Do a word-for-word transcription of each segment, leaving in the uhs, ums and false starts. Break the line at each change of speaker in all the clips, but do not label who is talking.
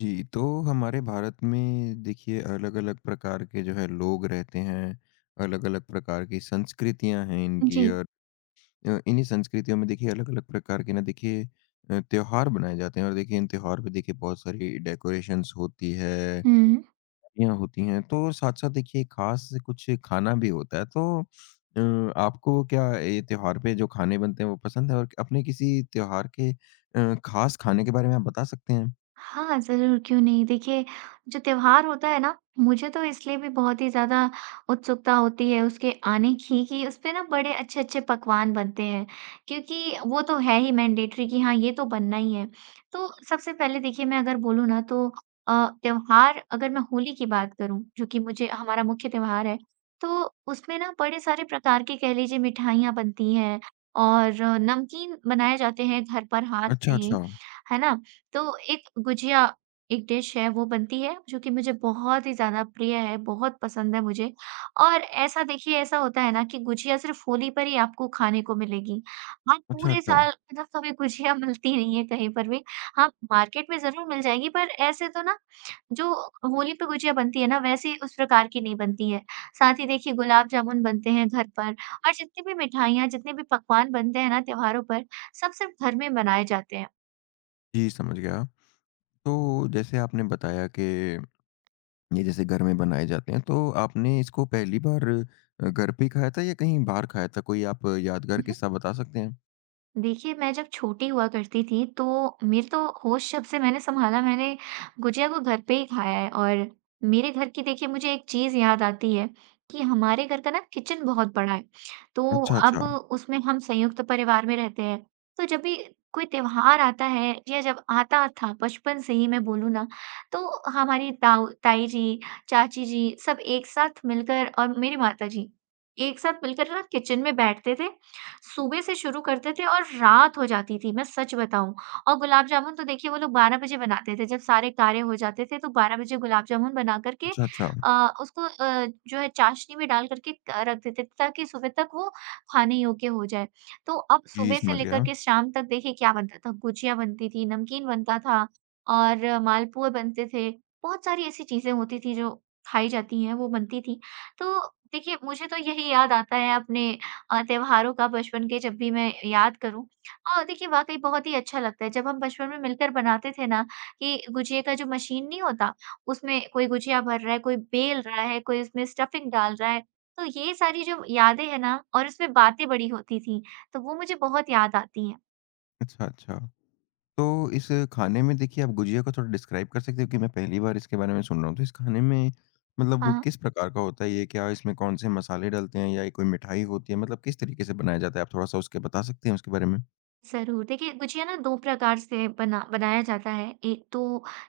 जी, तो हमारे भारत में देखिए अलग-अलग प्रकार के जो है लोग रहते हैं, अलग-अलग प्रकार की संस्कृतियाँ हैं
जी।
इनकी और अ, इन्हीं संस्कृतियों में देखिए अलग-अलग प्रकार के ना देखिए अ, त्योहार मनाए जाते हैं और देखिए इन त्योहार पे देखिए बहुत सारी डेकोरेशंस होती है,
हुँ,
पार्टियाँ होती हैं, तो साथ-साथ देखिए खास से कुछ खाना भी होता है। तो अ, आपको क्या ये त्योहार पे जो खाने बनते हैं वो पसंद है? और अपने किसी त्योहार के अ, खास खाने के बारे में आप बता सकते हैं?
हाँ, ज़रूर, क्यों नहीं। देखिए, जो त्योहार होता है ना, मुझे तो इसलिए भी बहुत ही ज़्यादा उत्सुकता होती है उसके आने की कि उसपे ना बड़े अच्छे-अच्छे पकवान बनते हैं, क्योंकि वो तो है ही मैंडेटरी कि हाँ, ये तो बनना ही है। तो सबसे पहले देखिए मैं अगर बोलूँ ना तो अ, त्योहार अगर मैं होली की बात करूँ, जो कि मुझे हमारा मुख्य त्योहार है, तो उसमें ना बड़े सारे प्रकार के कह लीजिए मिठाइयाँ बनती हैं और नमकीन बनाए जाते हैं घर पर हाथ से
अच्छा, अच्छा।
ही, है ना? तो एक गुजिया एक डिश है वो बनती है जो कि मुझे बहुत ही ज़्यादा प्रिय है, बहुत पसंद है मुझे। और ऐसा देखिए ऐसा होता है ना कि गुजिया सिर्फ़ होली पर ही आपको खाने को मिलेगी। आप
अच्छा,
पूरे
अच्छा।
साल मतलब कभी गुजिया मिलती नहीं है कहीं पर भी। हाँ, मार्केट में ज़रूर मिल जाएगी पर ऐसे तो ना जो होली पे गुजिया बनती है ना वैसी उस प्रकार की नहीं बनती है। साथ ही देखिए गुलाब जामुन बनते हैं घर पर और जितनी भी मिठाइयाँ, जितने भी पकवान बनते हैं ना त्योहारों पर, सब सिर्फ़ घर में बनाए जाते हैं।
जी, समझ गया। तो जैसे आपने बताया कि ये जैसे घर में बनाए जाते हैं, तो आपने इसको पहली बार अ, घर पे ही खाया था या कहीं बाहर खाया था? कोई आप यादगार किस्सा बता सकते हैं?
देखिए, मैं जब छोटी हुआ करती थी, तो मेरे तो होश जब से मैंने सँभाला, मैंने गुजिया को घर पे ही खाया है और मेरे घर की देखिए मुझे एक चीज़ याद आती है कि हमारे घर का ना किचन बहुत बड़ा है, तो
अच्छा,
अब
अच्छा।
उसमें हम संयुक्त परिवार में रहते हैं। तो जब भी कोई त्योहार आता है या जब आता था बचपन से ही मैं बोलूँ ना, तो हमारी ताऊ ताई जी, चाची जी सब एक साथ मिलकर और मेरी माता जी, एक साथ मिलकर ना किचन में बैठते थे सुबह से शुरू करते थे और रात हो जाती थी, मैं सच बताऊँ। और गुलाब जामुन तो देखिए वो लोग बारह बजे बनाते थे, जब सारे कार्य हो जाते थे तो बारह बजे गुलाब जामुन बना कर के
अच्छा, अच्छा।
अ, उसको अ, जो है चाशनी में डाल करके क रख देते थे ताकि सुबह तक वो खाने योग्य हो जाए। तो अब
जी,
सुबह से
समझ
लेकर
गया।
के शाम तक देखिए क्या बनता था, गुजिया बनती थी, नमकीन बनता था और मालपुए बनते थे। बहुत सारी ऐसी चीज़ें होती थी जो खाई जाती हैं, वो बनती थी। तो देखिए मुझे तो यही याद आता है अपने अ, त्योहारों का बचपन के जब भी मैं याद करूँ अ, देखिए वाक़ई बहुत ही अच्छा लगता है। जब हम बचपन में मिलकर बनाते थे ना कि गुजिया का जो मशीन नहीं होता, उसमें कोई गुजिया भर रहा है, कोई बेल रहा है, कोई उसमें स्टफिंग डाल रहा है। तो ये सारी जो यादें हैं ना और इसमें बातें बड़ी होती थी, तो वो मुझे बहुत याद आती हैं।
अच्छा, अच्छा। तो इस खाने में देखिए आप गुजिया को थोड़ा डिस्क्राइब कर सकते हो कि मैं पहली बार इसके बारे में सुन रहा हूँ। तो इस खाने में मतलब
हाँ।
किस प्रकार का होता है ये? क्या इसमें कौन-से मसाले डलते हैं या ये कोई मिठाई होती है? मतलब किस तरीके से बनाया जाता है? आप थोड़ा-सा उसके बता सकते हैं उसके बारे में?
ज़रूर। देखिए, गुझिया ना दो प्रकार से बना बनाया जाता है। एक तो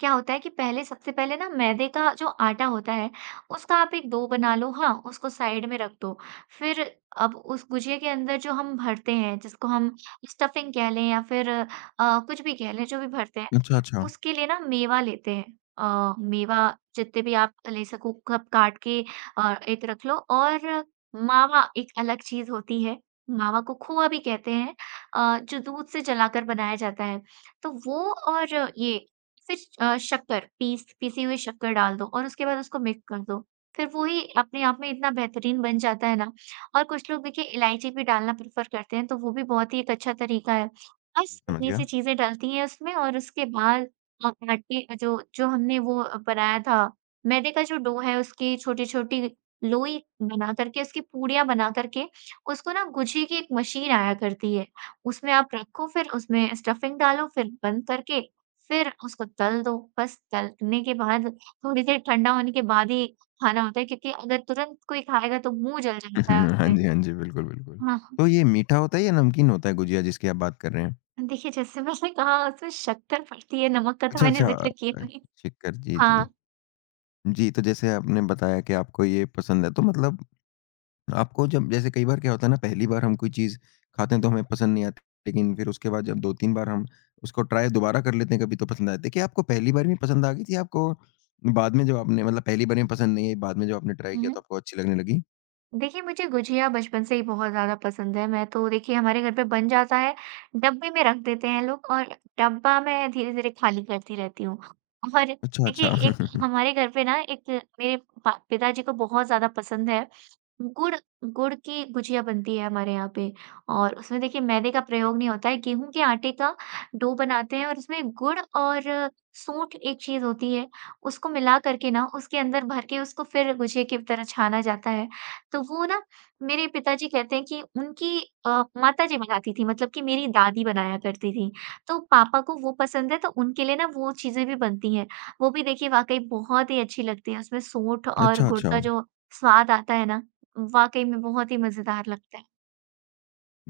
क्या होता है कि पहले सबसे पहले ना मैदे का जो आटा होता है, उसका आप एक डो बना लो हाँ, उसको साइड में रख दो। फिर अब उस गुझिया के अंदर जो हम भरते हैं, जिसको हम स्टफिंग कह लें या फिर अ, कुछ भी कह लें, जो भी भरते हैं,
अच्छा, अच्छा।
उसके लिए ना मेवा लेते हैं। अ, मेवा जितने भी आप ले सको कप काट के अ, एक रख लो और मावा एक अलग चीज़ होती है। मावा को खोआ भी कहते हैं। अ, जो दूध से जलाकर बनाया जाता है, तो वो और ये फिर अ, शक्कर पीस पीसी हुई शक्कर डाल दो और उसके बाद उसको मिक्स कर दो। फिर वो ही अपने आप में इतना बेहतरीन बन जाता है ना और कुछ लोग देखिए इलायची भी डालना प्रेफ़र करते हैं, तो वो भी बहुत ही एक अच्छा तरीका है। बस
समझ
इतनी सी
गया।
चीज़ें डलती हैं उसमें और उसके बाद अ, आटे के जो जो हमने वो बनाया था, मैदे का जो डो है उसकी छोटी-छोटी लोई बना कर के उसकी पूड़ियाँ बना कर के उसको ना गुझी की एक मशीन आया करती है। उसमें आप रखो फिर उसमें स्टफिंग डालो फिर बंद करके, फिर उसको तल दो। बस तलने के बाद थोड़ी देर ठंडा होने के बाद ही खाना होता है क्योंकि अगर तुरंत कोई खाएगा तो मुँह जल जाता है
हम्म, हाँ
उसमें।
जी, हाँ जी। बिल्कुल, बिल्कुल।
हाँ, हाँ।
तो ये मीठा होता है या नमकीन होता है गुजिया जिसकी आप बात कर रहे हैं?
देखिए जैसे मैंने कहा उसमें शक्कर पड़ती है, नमक का तो
अच्छा,
मैंने
अच्छा।
ज़िक्र किया
अ,
नहीं।
शिक्कर जी, जी।
हाँ।
जी, तो जैसे आपने बताया कि आपको ये पसंद है, तो मतलब आपको जब जैसे कई बार क्या होता है ना पहली बार हम कोई चीज़ खाते हैं तो हमें पसंद नहीं आती, लेकिन फिर उसके बाद जब दो तीन बार हम उसको ट्राई दोबारा कर लेते हैं कभी तो पसंद आती है। क्या आपको पहली बार में पसंद आ गई थी? आपको बाद में जब आपने मतलब पहली बार में पसंद नहीं आई, बाद में जब आपने ट्राई
हुँ,
किया
हुँ।
तो आपको अच्छी लगने लगी?
देखिए, मुझे गुझिया बचपन से ही बहुत ज़्यादा पसंद है। मैं तो देखिए हमारे घर पे बन जाता है, डब्बे में रख देते हैं लोग और डब्बा मैं धीरे-धीरे खाली करती रहती हूँ। और
अच्छा,
देखिए
अच्छा।
एक हमारे घर पे ना एक मेरे पा पिताजी को बहुत ज़्यादा पसंद है, गुड़ गुड़ की गुझिया बनती है हमारे यहाँ पे और उसमें देखिए मैदे का प्रयोग नहीं होता है, गेहूँ के आटे का डो बनाते हैं और उसमें गुड़ और सूंठ एक चीज़ होती है, उसको मिला कर के ना उसके अंदर भर के उसको फिर गुझिया की तरह छाना जाता है। तो वो ना मेरे पिताजी कहते हैं कि उनकी अ, माताजी बनाती थी मतलब कि मेरी दादी बनाया करती थी। तो पापा को वो पसंद है तो उनके लिए ना वो चीज़ें भी बनती हैं। वो भी देखिए वाक़ई बहुत ही अच्छी लगती है। उसमें सोंठ और
अच्छा,
गुड़
अच्छा।
का जो स्वाद आता है ना, वाक़ई में बहुत ही मज़ेदार लगता है।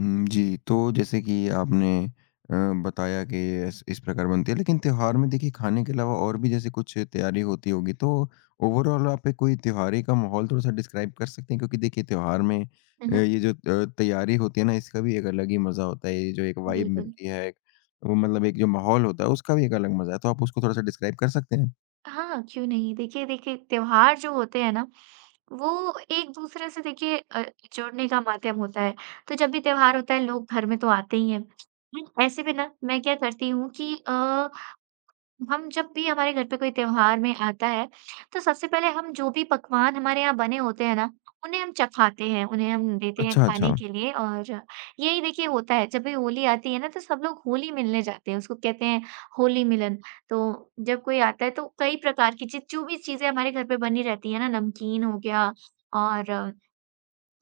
हुँ, जी। तो जैसे कि आपने अ, बताया कि इस इस प्रकार बनती है, लेकिन त्योहार में देखिए खाने के अलावा और भी जैसे कुछ तैयारी होती होगी, तो ओवरऑल आप एक कोई त्योहारी का माहौल थोड़ा-सा डिस्क्राइब कर सकते हैं? क्योंकि देखिए त्योहार में
हुँ,
अ,
हुँ।
ये जो अ, तैयारी होती है ना, इसका भी एक अलग ही मज़ा होता है। ये जो एक वाइब
बिल्कुल।
मिलती है, एक वो मतलब एक जो माहौल होता है, उसका भी एक अलग मज़ा है। तो आप उसको थोड़ा-सा डिस्क्राइब कर सकते हैं?
हाँ, क्यों नहीं। देखिए देखिए, त्योहार जो होते हैं ना, वो एक-दूसरे से देखिए अ, जुड़ने का माध्यम होता है। तो जब भी त्योहार होता है, लोग घर में तो आते ही हैं। हम्म, ऐसे में ना, मैं क्या करती हूँ कि अ, हम जब भी हमारे घर पे कोई त्योहार में आता है, तो सबसे पहले हम जो भी पकवान हमारे यहाँ बने होते हैं ना, उन्हें हम चखाते हैं, उन्हें हम देते हैं
अच्छा,
खाने
अच्छा।
के लिए और यही देखिए होता है, जब भी होली आती है ना तो सब लोग होली मिलने जाते हैं, उसको कहते हैं होली मिलन। तो जब कोई आता है तो कई प्रकार की चीज़ जो भी चीज़ें हमारे घर पे बनी रहती है ना, नमकीन हो गया और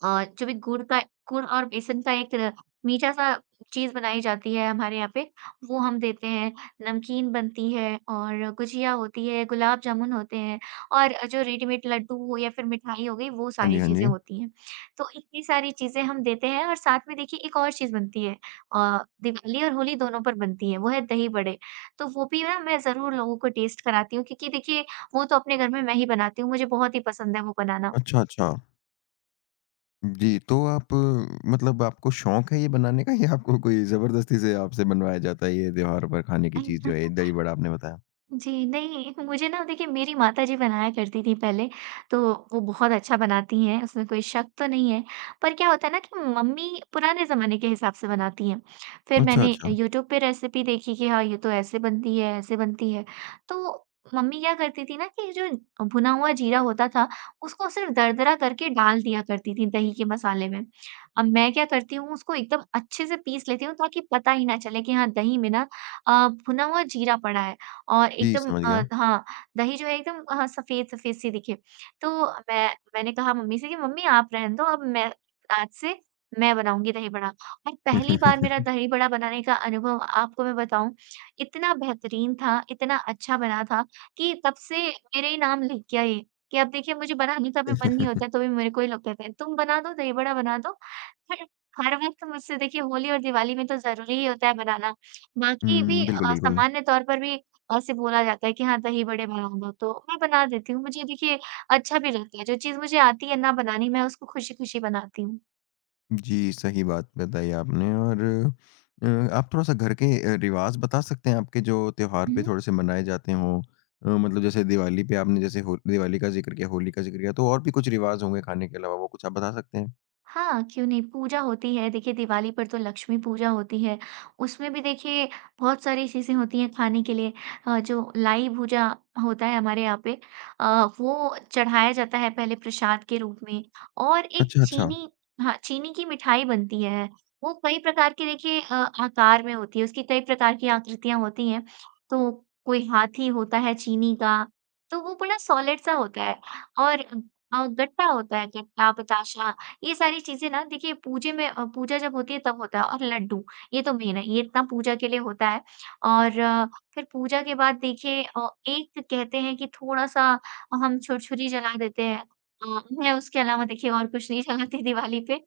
अ, जो भी गुड़ का गुड़ और बेसन का एक मीठा-सा चीज़ बनाई जाती है हमारे यहाँ पे, वो हम देते हैं। नमकीन बनती है और गुजिया होती है, गुलाब जामुन होते हैं और जो रेडीमेड लड्डू हो या फिर मिठाई हो गई, वो
हाँ
सारी
जी, हाँ
चीज़ें
जी।
होती हैं। तो इतनी सारी चीज़ें हम देते हैं और साथ में देखिए एक और चीज़ बनती है अ, दिवाली और होली दोनों पर बनती है, वो है दही बड़े। तो वो भी ना मैं ज़रूर लोगों को टेस्ट कराती हूँ क्योंकि देखिए, वो तो अपने घर में मैं ही बनाती हूँ, मुझे बहुत ही पसंद है वो बनाना।
अच्छा, अच्छा। जी, तो आप अ, मतलब आपको शौक है ये बनाने का या आपको कोई ज़बरदस्ती से आपसे बनवाया जाता है ये त्योहार पर खाने की चीज़ जो है, दही-बड़ा आपने बताया?
जी, नहीं मुझे ना देखिए मेरी माताजी बनाया करती थी पहले, तो वो बहुत अच्छा बनाती हैं, उसमें कोई शक तो नहीं है। पर क्या होता है ना कि मम्मी पुराने ज़माने के हिसाब से बनाती हैं। फिर
अच्छा,
मैंने
अच्छा।
यूट्यूब पे रेसिपी देखी कि हाँ, ये तो ऐसे बनती है, ऐसे बनती है। तो मम्मी क्या करती थी ना कि जो भुना हुआ जीरा होता था, उसको सिर्फ दरदरा करके डाल दिया करती थी दही के मसाले में। अब मैं क्या करती हूँ उसको एकदम अच्छे से पीस लेती हूँ ताकि पता ही ना चले कि हाँ, दही में ना अ, भुना हुआ जीरा पड़ा है। और
जी,
एकदम
समझ
अ,
गया।
हाँ, दही जो है एकदम अ, सफ़ेद-सफ़ेद सी दिखे। तो मैं मैंने कहा मम्मी से कि मम्मी आप रहने दो अब मैं आज से मैं बनाऊँगी दही बड़ा। और पहली बार मेरा दही बड़ा बनाने का अनुभव आपको मैं बताऊँ, इतना बेहतरीन था, इतना अच्छा बना था कि तब से मेरे ही नाम लिख गया ये, कि अब देखिए मुझे बनाने का भी मन नहीं होता है, तो भी मेरे को ही लोग कहते हैं, "तुम बना दो, दही बड़ा बना दो।" हर वक़्त मुझसे देखिए होली और दिवाली में तो ज़रूरी ही होता है बनाना। बाकी भी
हुँ, बिल्कुल,
अ,
बिल्कुल।
सामान्य तौर पर भी ऐसे बोला जाता है कि हाँ, दही बड़े बना दो, तो मैं बना देती हूँ। मुझे देखिए अच्छा भी लगता है, जो चीज़ मुझे आती है ना बनानी, मैं उसको खुशी-खुशी बनाती हूँ।
जी, सही बात बताई आपने और अ, आप थोड़ा-सा घर के अ, रिवाज़ बता सकते हैं आपके जो त्योहार पे थोड़े-से मनाए जाते हों? अ, मतलब जैसे दिवाली पे आपने जैसे हो दिवाली का ज़िक्र किया, होली का ज़िक्र किया, तो और भी कुछ रिवाज़ होंगे खाने के अलावा, वो कुछ आप बता सकते हैं?
हाँ, क्यों नहीं? पूजा होती है, देखिए दिवाली पर तो लक्ष्मी पूजा होती है, उसमें भी देखिए बहुत सारी चीज़ें होती हैं खाने के लिए। अ, जो लाई भुजा होता है हमारे यहाँ पे। अ, वो चढ़ाया जाता है पहले प्रसाद के रूप में और एक
अच्छा, अच्छा।
चीनी। हाँ, चीनी की मिठाई बनती है, वो कई प्रकार के देखिए अ, आकार में होती है, उसकी कई प्रकार की आकृतियाँ होती हैं, तो कोई हाथी होता है चीनी का, तो वो बड़ा सॉलिड सा होता है और अ, गट्टा होता है गट्टा, बताशा। ये सारी चीज़ें ना देखिए पूजे में, अ, पूजा जब होती है तब होता है, और लड्डू, ये तो मेन है, ये इतना पूजा के लिए होता है। और अ, फिर पूजा के बाद देखिए अ, एक कहते हैं कि थोड़ा-सा हम छुरछुरी जला देते हैं। अ, मैं उसके अलावा देखिए और कुछ नहीं जलाती दिवाली पे,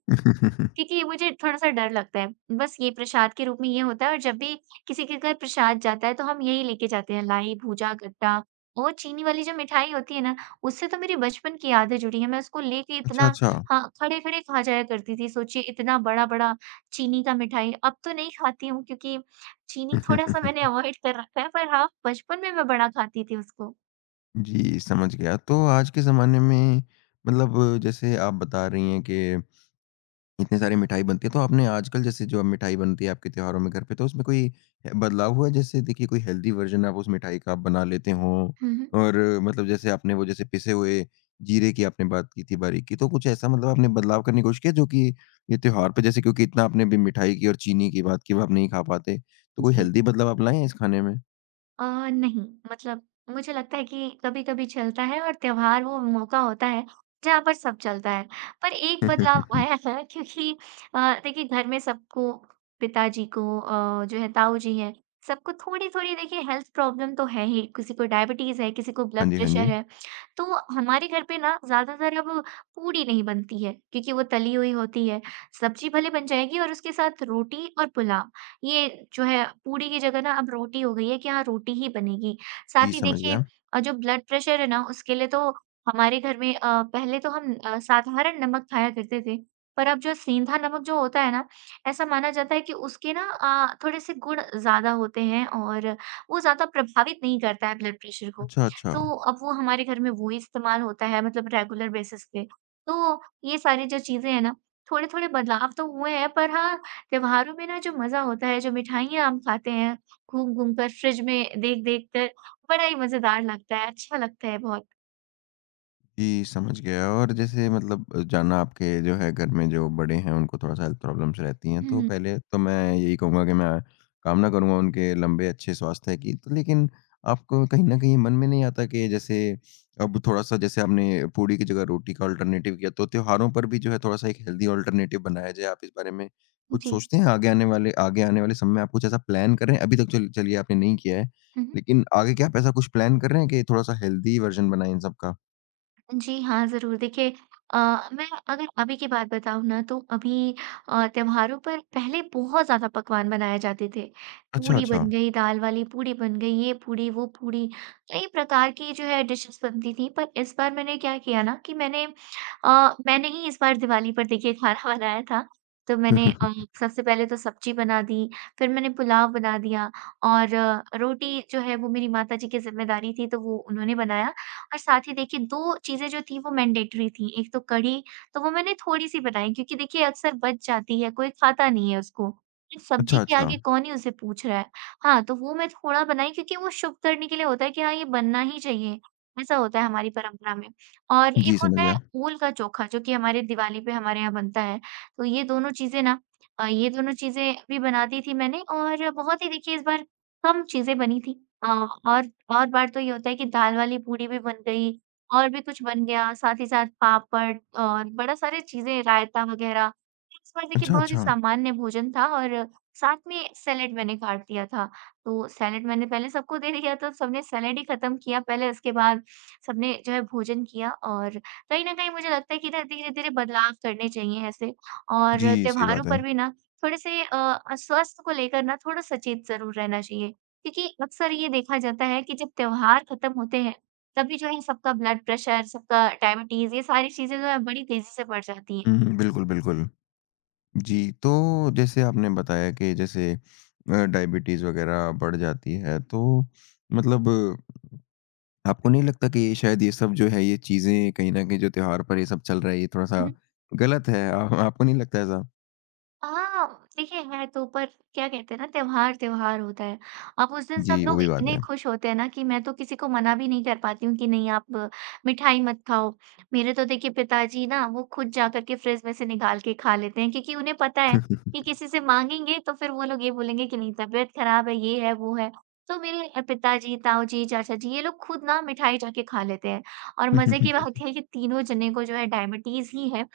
क्योंकि मुझे थोड़ा-सा डर लगता है। बस ये प्रसाद के रूप में ये होता है और जब भी किसी के घर प्रसाद जाता है, तो हम यही लेके जाते हैं, लाई, भूजा, गट्टा। वो चीनी वाली जो मिठाई होती है ना, उससे तो मेरी बचपन की यादें जुड़ी हैं। मैं उसको लेके इतना,
अच्छा, अच्छा।
हाँ, खड़े-खड़े खा जाया करती थी। सोचिए इतना बड़ा-बड़ा चीनी का मिठाई, अब तो नहीं खाती हूँ क्योंकि चीनी थोड़ा-सा मैंने अवॉइड कर रखा है, पर हाँ, बचपन में मैं बड़ा खाती थी उसको।
जी, समझ गया। तो आज के ज़माने में मतलब जैसे आप बता रही हैं कि इतनी सारी मिठाई बनती है, तो आपने आजकल जैसे जो अब मिठाई बनती है आपके त्योहारों में घर पे, तो उसमें कोई बदलाव हुआ है? जैसे देखिए कोई हेल्दी वर्ज़न आप उस मिठाई का आप बना लेते हों
हुँ, हुँ।
और मतलब जैसे आपने वो जैसे पिसे हुए जीरे की आपने बात की थी बारीक की, तो कुछ ऐसा मतलब आपने बदलाव करने की कोशिश की है जो कि ये त्योहार पे जैसे क्योंकि इतना आपने अभी मिठाई की और चीनी की बात की, वो आप नहीं खा पाते, तो कोई
जी।
हेल्दी बदलाव आप लाए हैं इस खाने में?
अ, नहीं मतलब मुझे लगता है कि कभी-कभी चलता है और त्योहार वो मौका होता है जहाँ पर सब चलता है। पर एक बदलाव आया है क्योंकि अ, देखिए घर में सबको पिताजी को, अ, जो है ताऊ जी हैं, सबको थोड़ी-थोड़ी देखिए हेल्थ प्रॉब्लम तो है ही, किसी को डायबिटीज़ है, किसी को ब्लड
हाँ जी, हाँ
प्रेशर
जी।
है। तो हमारे घर पे ना ज़्यादातर अब पूड़ी नहीं बनती है क्योंकि वो तली हुई होती है। सब्जी भले बन जाएगी और उसके साथ रोटी और पुलाव। ये जो है पूरी की जगह ना अब रोटी हो गई है कि हाँ, रोटी ही बनेगी।
जी,
साथ ही
समझ
देखिए
गया।
अ, जो ब्लड प्रेशर है ना उसके लिए तो हमारे घर में अ, पहले तो हम अ, साधारण नमक खाया करते थे। पर अब जो सेंधा नमक जो होता है ना, ऐसा माना जाता है कि उसके ना अ, थोड़े-से गुण ज़्यादा होते हैं और वो ज़्यादा प्रभावित नहीं करता है ब्लड प्रेशर को।
अच्छा, अच्छा।
तो अब वो हमारे घर में वो ही इस्तेमाल होता है मतलब रेगुलर बेसिस पे। तो ये सारी जो चीज़ें हैं ना, थोड़े-थोड़े बदलाव तो हुए हैं पर हाँ, त्योहारों में ना जो मज़ा होता है, जो मिठाइयाँ हम खाते हैं, घूम-घूम कर फ्रिज में देख-देख कर, बड़ा ही मज़ेदार लगता है, अच्छा लगता है बहुत।
जी, समझ गया और जैसे मतलब जानना आपके जो है घर में जो बड़े हैं उनको थोड़ा-सा हेल्थ प्रॉब्लम्स रहती हैं, तो
हुँ।
पहले तो मैं यही कहूँगा कि मैं कामना करूँगा उनके लंबे अच्छे स्वास्थ्य की। तो लेकिन आपको कहीं न कहीं मन में नहीं आता कि जैसे अब थोड़ा-सा जैसे आपने पूड़ी की जगह रोटी का अल्टरनेटिव किया, तो त्योहारों पर भी जो है थोड़ा-सा एक हेल्दी अल्टरनेटिव बनाया जाए। आप इस बारे में कुछ
जी।
सोचते हैं आगे आने वाले आगे आने वाले समय में आप कुछ ऐसा प्लान कर रहे हैं? अभी तक चल चलिए आपने नहीं किया है,
हुँ, हुँ।
लेकिन आगे क्या आप ऐसा कुछ प्लान कर रहे हैं कि थोड़ा-सा हेल्दी वर्ज़न बनाएँ इन सब का?
जी हाँ, ज़रूर। देखिए अ, मैं अगर अभी की बात बताऊँ ना तो अभी अ, त्योहारों पर पहले बहुत ज़्यादा पकवान बनाए जाते थे।
अच्छा,
पूड़ी
अच्छा।
बन गई, दाल वाली पूड़ी बन गई, ये पूड़ी, वो पूड़ी, कई प्रकार की जो है डिशेज़ बनती थी। पर इस बार मैंने क्या किया ना कि मैंने अ, मैंने ही इस बार दिवाली पर देखिए खाना बनाया था। तो मैंने अ, सबसे पहले तो सब्ज़ी बना दी, फिर मैंने पुलाव बना दिया और अ, रोटी जो है वो मेरी माताजी की ज़िम्मेदारी थी तो वो उन्होंने बनाया। और साथ ही देखिए दो चीज़ें जो थी वो मैंडेटरी थी। एक तो कढ़ी, तो वो मैंने थोड़ी-सी बनाई क्योंकि देखिए अक्सर बच जाती है, कोई खाता नहीं है उसको। फिर सब्जी
अच्छा,
के
अच्छा।
आगे कौन ही उसे पूछ रहा है। हाँ, तो वो मैं थोड़ा बनाई क्योंकि वो शुभ करने के लिए होता है कि हाँ, ये बनना ही चाहिए। ऐसा होता है हमारी परंपरा में। और एक
जी, समझ
होता है
गया।
ओल का चोखा जो कि हमारे दिवाली पे हमारे यहाँ बनता है। तो ये दोनों चीज़ें ना अ, ये दोनों चीज़ें भी बना दी थी मैंने और बहुत ही देखिए इस बार कम चीज़ें बनी थी। अ, और बहुत बार तो ये होता है कि दाल वाली पूड़ी भी बन गई और भी कुछ बन गया, साथ ही साथ पापड़ और बड़ा सारी चीज़ें, रायता वगैरह। इस बार देखिए
अच्छा,
बहुत ही
अच्छा।
सामान्य भोजन था और साथ में सैलेड मैंने काट दिया था। तो सैलेड मैंने पहले सबको दे दिया तो सबने सैलेड ही खत्म किया पहले, उसके बाद सबने जो है भोजन किया और कहीं न कहीं मुझे लगता है कि ना धीरे-धीरे बदलाव करने चाहिए ऐसे, और
जी, सही
त्योहारों
बात है।
पर भी ना थोड़े-से अ, स्वास्थ्य को लेकर ना थोड़ा सचेत ज़रूर रहना चाहिए। क्योंकि अक्सर ये देखा जाता है कि जब त्योहार खत्म होते हैं तभी जो है सबका ब्लड प्रेशर, सबका डायबिटीज ये सारी चीजें जो है बड़ी तेजी से बढ़ जाती
हुँ, हुँ, बिल्कुल, बिल्कुल। जी, तो जैसे आपने बताया कि जैसे अ, डायबिटीज़ वग़ैरह बढ़ जाती है, तो मतलब आपको नहीं लगता कि ये शायद ये सब जो है, ये चीज़ें कहीं न कहीं जो त्योहार पर ये सब चल रहा है, ये थोड़ा-सा
हैं।
गलत है? आ आपको नहीं लगता ऐसा?
हाँ, देखिए है तो, पर क्या कहते हैं ना त्योहार त्योहार होता है। अब उस दिन सब
जी, वो
लोग
भी बात
इतने
है।
खुश होते हैं ना कि मैं तो किसी को मना भी नहीं कर पाती हूँ कि नहीं आप मिठाई मत खाओ। मेरे तो देखिए पिताजी ना वो खुद जाकर के फ्रिज में से निकाल के खा लेते हैं क्योंकि उन्हें पता है कि किसी से माँगेंगे तो फिर वो लोग ये बोलेंगे कि नहीं तबीयत खराब है, ये है, वो है। तो मेरे अ, पिताजी, ताऊ जी, चाचा जी ये लोग खुद ना मिठाई जाके खा लेते हैं और मज़े की बात है कि तीनों जने को जो है डायबिटीज़ ही है।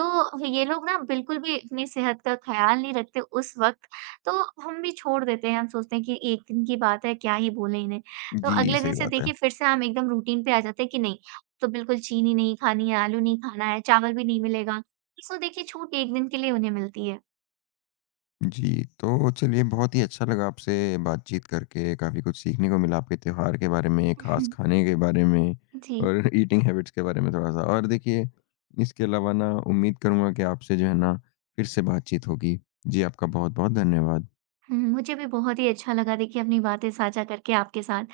तो ये लोग ना बिल्कुल भी अपनी सेहत का ख़्याल नहीं रखते उस वक़्त, तो हम भी छोड़ देते हैं, हम सोचते हैं कि एक दिन की बात है, क्या ही बोले इन्हें। तो
जी,
अगले दिन
सही
से
बात है।
देखिए फिर से हम एकदम रूटीन पे आ जाते हैं कि नहीं, तो बिल्कुल चीनी नहीं खानी है, आलू नहीं खाना है, चावल भी नहीं मिलेगा। सो देखिए छूट एक दिन के लिए उन्हें मिलती है।
जी, तो चलिए बहुत ही अच्छा लगा आपसे बातचीत करके, काफ़ी कुछ सीखने को मिला आपके त्योहार के बारे में, ख़ास
हम्म,
खाने के बारे में
जी।
और ईटिंग हैबिट्स के बारे में थोड़ा-सा। और देखिए इसके अलावा ना उम्मीद करूँगा कि आपसे जो है ना, फिर से बातचीत होगी। जी, आपका बहुत-बहुत धन्यवाद।
हुँ, मुझे भी बहुत ही अच्छा लगा देखिए अपनी बातें साझा करके आपके साथ।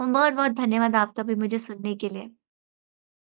बहुत-बहुत धन्यवाद आपका भी मुझे सुनने के लिए।